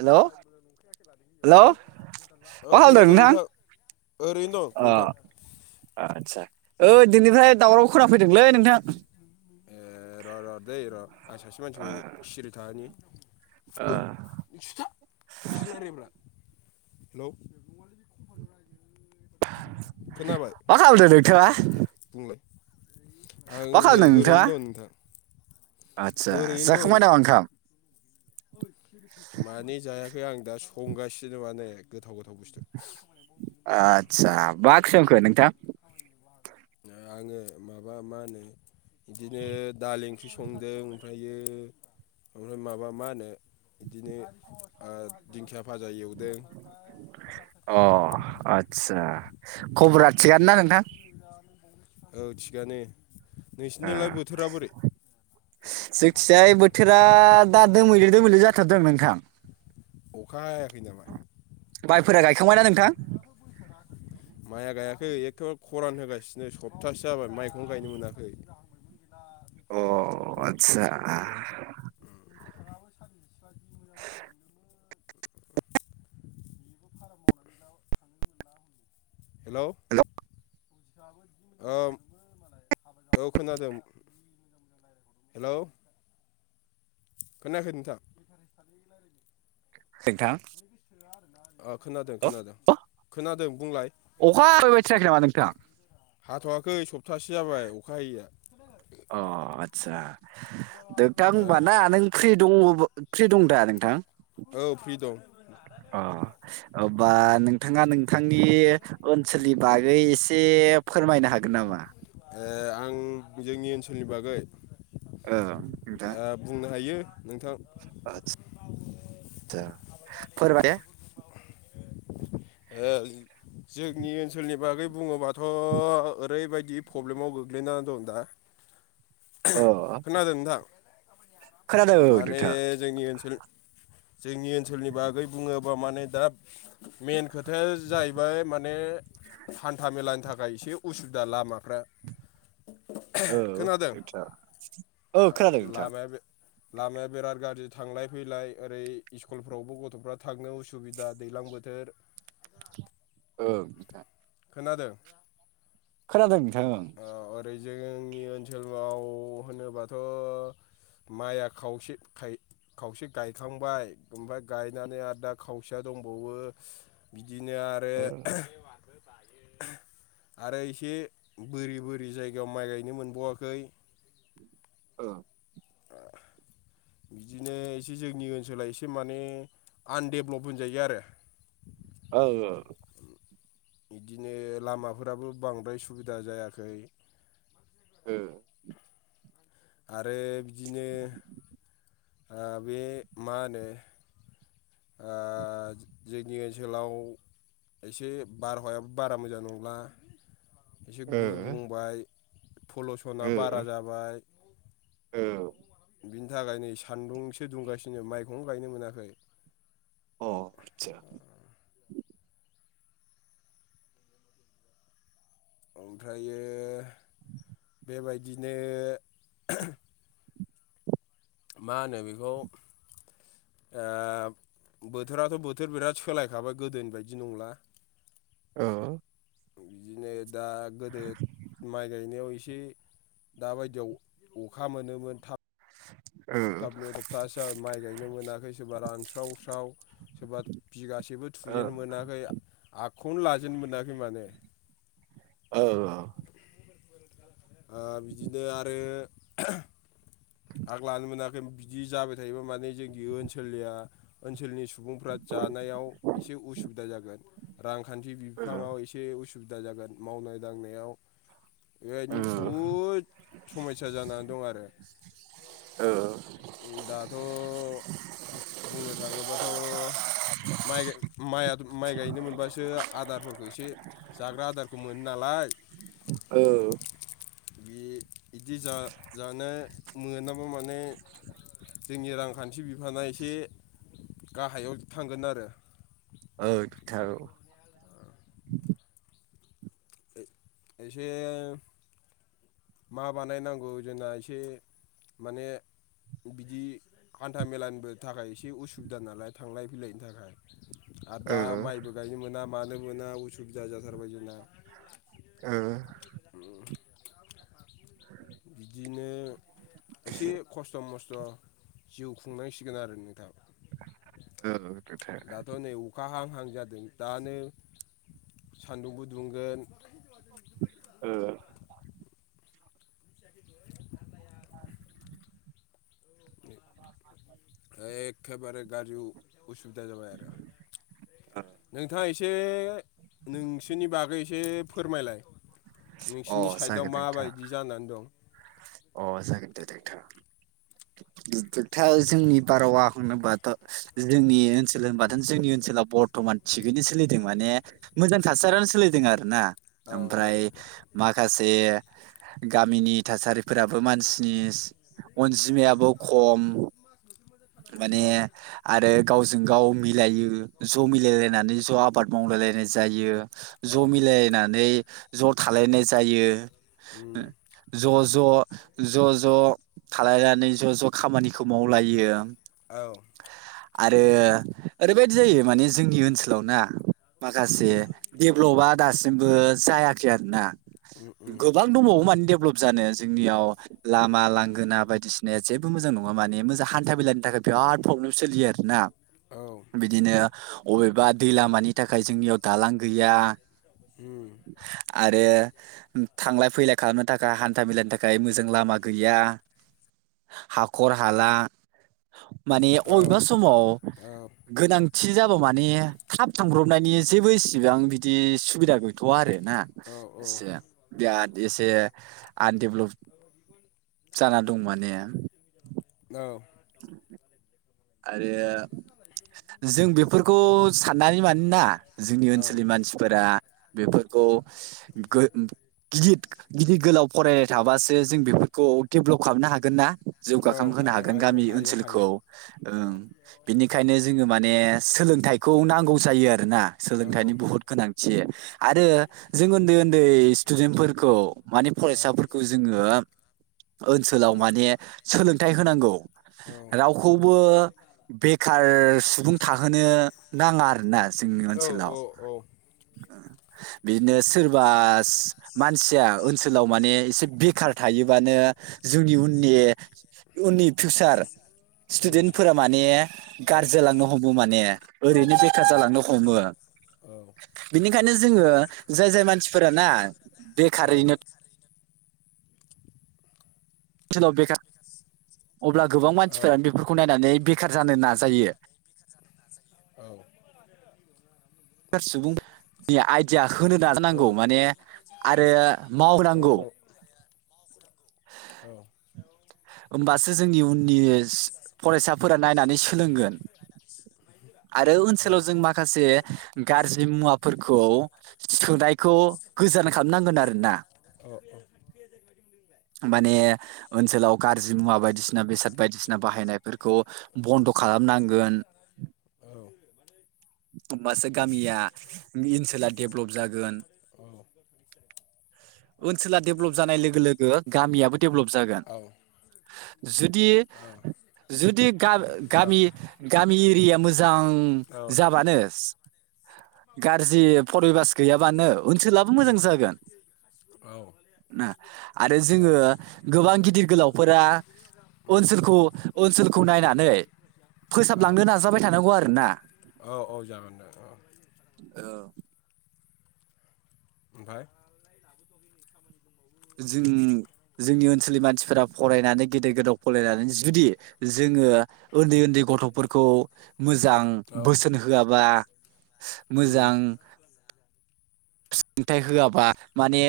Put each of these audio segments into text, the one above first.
Hello hello hello औ मा खालामदों खोनादों नोंथां ओरैनो दं अ नोंथां आदसा ओइ दिनैनिफ्राय दावरावखौ खोनाफैदोंलै नोंथां र' र' दैै र आं सासे मानसिखौ सिरि थाहोनि ओइ सिरिथा मासि रायलाययोब्रा हेल' मा खालामदों नोंथाङा ओ दे बुंलाय आं नै ओरैनो दं नोंथां आतसा ओरैनो दं जाखांबाय नामा ओंखाम माने जायाखै आं दा संगासिनो माने गोथाव गोथाव बुस्थु आतसा मा ओंख्रि संखो नोंथां आङो माबा मा होनो बिदिनो दालि ओंख्रि संदों ओमफ्रायो माबा मा होनो बिदिनो दिंखिया भाजा एवदों अ आतसा खबरा थिगानो ना नोंथां औ थिगानो। आ नोंसिनिजोंलाय बोथोरा बोरै जोंनिथिंजाय बोथोरा दा दोमैलु। दोमैलु जाथारदों नोंथां अखा हायाखै नामा? फोर गायखांबायना नोंथां बिदिनो सप्तासे जाबाय माइखौनो गायनो मोनाखै अ आतसा हेल' हेलौ ओम औ खोनादों हेल' खोनायाखै नोंथां [unintelligible] अ खोनादों खोनादों खोनादों बुंलाय खोनायाखै नामा नोंथाङा हाथ'वाखै सप्तासे जाबाय अखा हायैया अ आदसा दोथां हो होमबाना नों फ्रि दङ फ्रि दं दा नोंथां औ फ्रि दं अ बा नोंथाङा नोंथांनि ओनसोलनि बागै एसे फोरमायनो हागोन नामा ओ आं जोंनि ओनसोलनि बागै औ ओ बुंनो हायो नोंथां आतसा [unintelligible] ओ जोंनि ओनसोलनि बागै बुङोबाथ' ओरैबायदि बि प्रब्लेमाव गोगलैना दं दा अ खोनादों नोंथां खोनादों औ माने नोंथां जोंनि ओनसोल जोंनि ओनसोलनि बागै बुङोबा माने दा मेन खोथाया जाहैबाय माने। हान्था मेलानि थाखाय एसे उसुबिदा लामाफ्रा। औ खोनादों नोंथां औ खोनादों नोंथां लामाया बे। लामाया बिराद गाज्रि थांलाय फैलाय। ओरै स्कुलफ्रावबो गथ'फ्रा थांनो उसुबिदा दैज्लां बोथोर। ओ नोंथां। खोनादों। खोनादों नोंथां ओ जोंनि ओनसोलाव होनोबाथ' माइआ खावसे खाय खावसे गायखांबाय ओमफ्राय गायनानै आरो दा खावसेया दंबावो। बिदिनो आरो [inaudible] आरो इसे। बोरि बोरि जायगायाव माइ गायनो होनबावाखै। ओ बिदिनो एसे जोंनि ओनसोला एसे माने आनडेभ्लाप होनजायो आरो। औ औ। बिदिनो लामाफोराबो बांद्राय सुबिदा जायाखै। ओ आरो बिदिनो ओ बे मा होनो। ओ। जोंनि ओनसोलाव एसे बारहावायाबो बारा मोजां नंला एसे ओ गुबुंबाय पलुसना बारा ओ जाबाय। ओ बिनि थाखाय नै सान्दुंसो दुंगासिनो माइखौनो गायनो मोनाखै। अ आदसा। [inaudible] ओमफ्रायो। बेबायदिनो मा होनो बेखौ? ओ बोथोराथ' बोथोर बिराद सोलायखाबाय गोदोनि बायदि नंला। ओ बिदिनो दा गोदो माइ गायनायाव ए से दाबायदियाव अखा मोनोमोन थाब ओ थाब थाबनो सप्थासे माइ गायनो मोनाखै सोरबा रानस्राव स्राव। सोरबा बिगासेबो ओ थुजेननो मोनाखै आ खौनो लाजेनो मोनाखै माने। औ। ओ बिदिनो आरो। [inaudible] आग लानो मोनाखै बिदि जाबाय थायोबा माने जोंनि ओनसोलनिया ओनसोलनि सुबुंफ्रा जानायाव एसे उसुबिदा जागोन रांखान्थि बिफाङाव एसे उसु बिदा जागोन मावनाय दांनायाव बेबायनो बहुद समयसा जानानै दं आरो। औ। दाथ' बुंनो थाङोबाथ' माइ माइआ माइ गायनो मोनबासो आदारफोरखौ एसे जाग्रा आदारखौ मोनो नाला य ओ बे बिदि जा-जानो मोनाबा माने जोंनि रांखान्थि बिफाना एसे गाहायाव थांगोन आरो। औ नोंथां। [inaudible] एसे मा बानायनांगौ जोंना एसे माने बिदि हान्था मेलानिबो थाखाय एसे उसुबिदा नालाय थांलाय फैलायनि थाखाय। आर दा माइबो गायनो मोना मानो मोना उसुबिदा जाथारबाय जोंना। ओ बिदिनो एसे खस्थ' मस थ' जिउ खुंनांसिगोन आरो नोंथां। औ नोंथां दाथ' नै अखा हां हां जादों दानो सान्दुंबो दुंगोन ओ। एखेबारे गाजु उसुबिदा जाबाय आरो। नोंथाङा ए से नोंसोरनि बागै एसे फोरमायलाय। नोंसिरनि साइडआव जागोन नोंथां माबायदि जानानै दं। अ जागोनदे नोंथा। थोथोथा जोंनि बारावा होनोबाथ' जोंनि ओनसोल होनबाथ' जोंनि ओन सोलाव बर्थ'मान थिगैनो सोलिदों माने मोजां थासारियानो सोलिदों आरो ना। औ दे ओमफ्राय दे दे माखासे गामिनि थासारिफोराबो मानसिनि अनजिमायाबो खम माने औ आरो गाव जों गाव मिलायो ज' मिलायलायनानै ज' आबाद मावलायलायनाय जायो। औ ज' मिलायनानै ज' थालायनाय जायो। उम ज' ज' ज' ज' थालायनानै ज' ज' खामानिखौ मावलायो। औ। आरो ओरैबायदि जायो माने जोंनि ओनसोलाव ना माखासे उम देभ्लपआ दासिमबो जायाखै आरोना उम गोबां दंबावो माने डेभेलप जानो जोंनियाव लामा लांगोना बायदिसिना जेबो मोजां नङा माने मोजां हान्था मेलानि थाखाय बि राद प्रब्लेम सोलियो आरोना। औ बिदिनो अबेबा दै लामानि थाखाय जोंनियाव दालां गैया उम आरो थांलाय फैलाय खालामनो दा हान्था मेलानि थाखाय मोजां लामा गैया। हाखर हाला माने औ अबेबा समाव औ गोनां थि जाबौ माने थाब थांब्रबनायनि जेबो इसेबां बिदि सुबिदा गैथ'वा आरो ना औ एसे बिराद एसे आनडेभेलप जाना दं माने। आरो जों बेफोरखौ साननानै मानोना जोंनि औ ओनसोलनि मानसिफोरा बेफोरखौ ख गो गिदिद गिदिद गोलाव फरायनाय थाबासो जों बे खौ डेभलप खालामनो हागोन ना? जौगाखां होनोनो हायो हागोन हायो गामि हायो ओनसोलखौ। हायो औ ओं बिनिखायनो जोङो माने सोलोंथाइखौ नांगौ जायो आरोना। औ सोलोंथाइनि बहुत गोनांथि आरो जों उन्दै उन्दै स्टुडेन्टफोरखौ माने औ फरायसाफोर खौ जोङो ओनसोलाव माने सोलोंथाइ होनांगौ। औ राव खौबो बेखार सुबुं थाहोनो नाङा आरोना। जोंनि औ औ ओनसोलाव ओ औ बिदिनो सोरबा मानसिया ओनसोलाव माने एसे बेखार थायोबानो जोंनि उनि उननि फिउचार उम स्टुदेन्टफोरा माने औ गारजि लांनो हमो माने औ ओरैनो औ औ बेखार जालांनो हमो। बिनिखा नो जोङो जाय जाय मानसिफोर ना बेखारैनो ओनसोलाव बेखार अब्ला गोबां मानसिफोरानो बेफोरखौ नायनानै बे खार जानो नाजायो। औ। [unintelligible] सुबुं नि आइडिया। होनो नाजानांगौ माने आरो मावनांगौ औ औ होमबासो जोंनि उननि फरायसाफोरा नायनानै सोलोंगोन। आरो ओनसोलाव जों माखासे गाज्रि मुवाफोरखौ सुनायखौ गोजान खालामनांगोन आरोना। औ औ [inaudible] माने ओनसोलाव गाज्रि मुवा बायदिसिना बेसाद बायदिसिना बाहायनायफोरखौ बन्द' खालामनांगोन। औ होमबासो गामिया ओनसोला डेभलप जागोन ओनसोला डेभेलप जानाय लोगो लोगो गामियाबो डेभेलप उम औ जागोन। उम जुदि जुदि गामि गामि एरियाया मोजां जाबानो गाज्रि फरिबास गैयाबानो ओनसोलाबो मोजां जागोन ना आरो जोङो गोबां गिदिर गोलावफोरा ओनसोलखौ ओनसोलखौ नायनानै औ फोसाबलांनो नाजाबाय थानांगौ आरोना। औ औ जागोन दे औ। औ ओमफ्राय जों जोंनि ओनसोलनि मानसिफोरा फरायनानै गेदेर गोदाव फरायनानै जुदि जों ङो उन्दै उन्दै गथ'फोरखौ मोजां औ बोसोन होआबा उम मोजां सोंथायाइ होआबा माने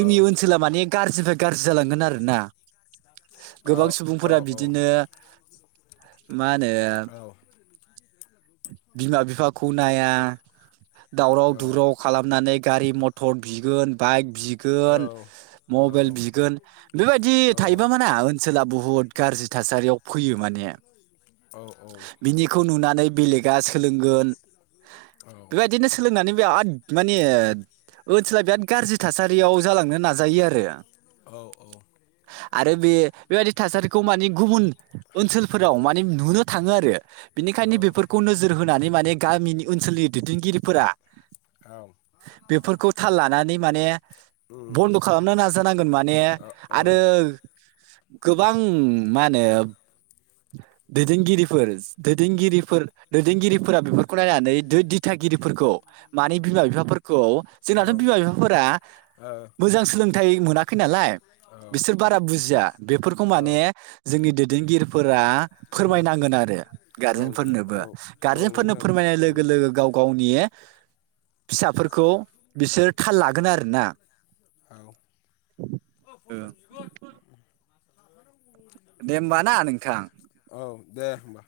औ ओनसोला माने गाज्रि निफ्राय गाज्रि जालांगोन आरोना औ गोबां औ सुबुंफोरा बिदिनो मा होनो औ - बिमा बिफाखौ नाया दावराव-दुराव खालामनानै गारि मथर बिगोन बाइक बि औ गोन, मबाइल उम बिगोन बेबायदि थायोबा मा ओनसोला बुहुत‌ गाज्रि थासारियाव फैयो माने औ औ बिनिखौ नुनानै बेलेगा सोलोंगोन बेबायदिनो सोलोंनानै बिराद माने ओनसोला बिराद गाज्रि थासारियाव जालांनो नाजायो ओ औ आरो। आरो बे बेबायदि थासारिखौ माने गुबुन ओनसोलफोराव माने नुनो थाङो आरो बिनिखायनो बेफोरखौ नोजोर होनानै माने गामिनि ओनसोलनि दैदेन गिरिफोरा बेफोरखौ थाल लानानै माने बन्द' खालामनो नाजानांगोन माने आरो गोबां मा होनो दैदेनगिरिफोर, दैदेनगिरिफोर दैदेनगिरिफोरा बेफोरखौ नायनानै दिथागिरिफोरखौ माने बिमा बिफाफोरखौ। जोंनाथ' बिमा बिफाफोरा मोजां सोलोंथाइ मोना खै नालाय बिसोर बारा बुजिया बेफोरखौ माने जोंनि दैदेनगिरिफोरा ओ उम फोरमायनांगोन आरो औ दे गारजेनफोरनोबो। औ औ गार्जेनफोरनो नोंथां फोरमायनाय उम लोगो लोगो गाव गावनि फिसाफोरखौ बिसोर थाल लागोन आरोना औ ओ [inaudible] दे होमबा ना नोंथां औ दे होमबा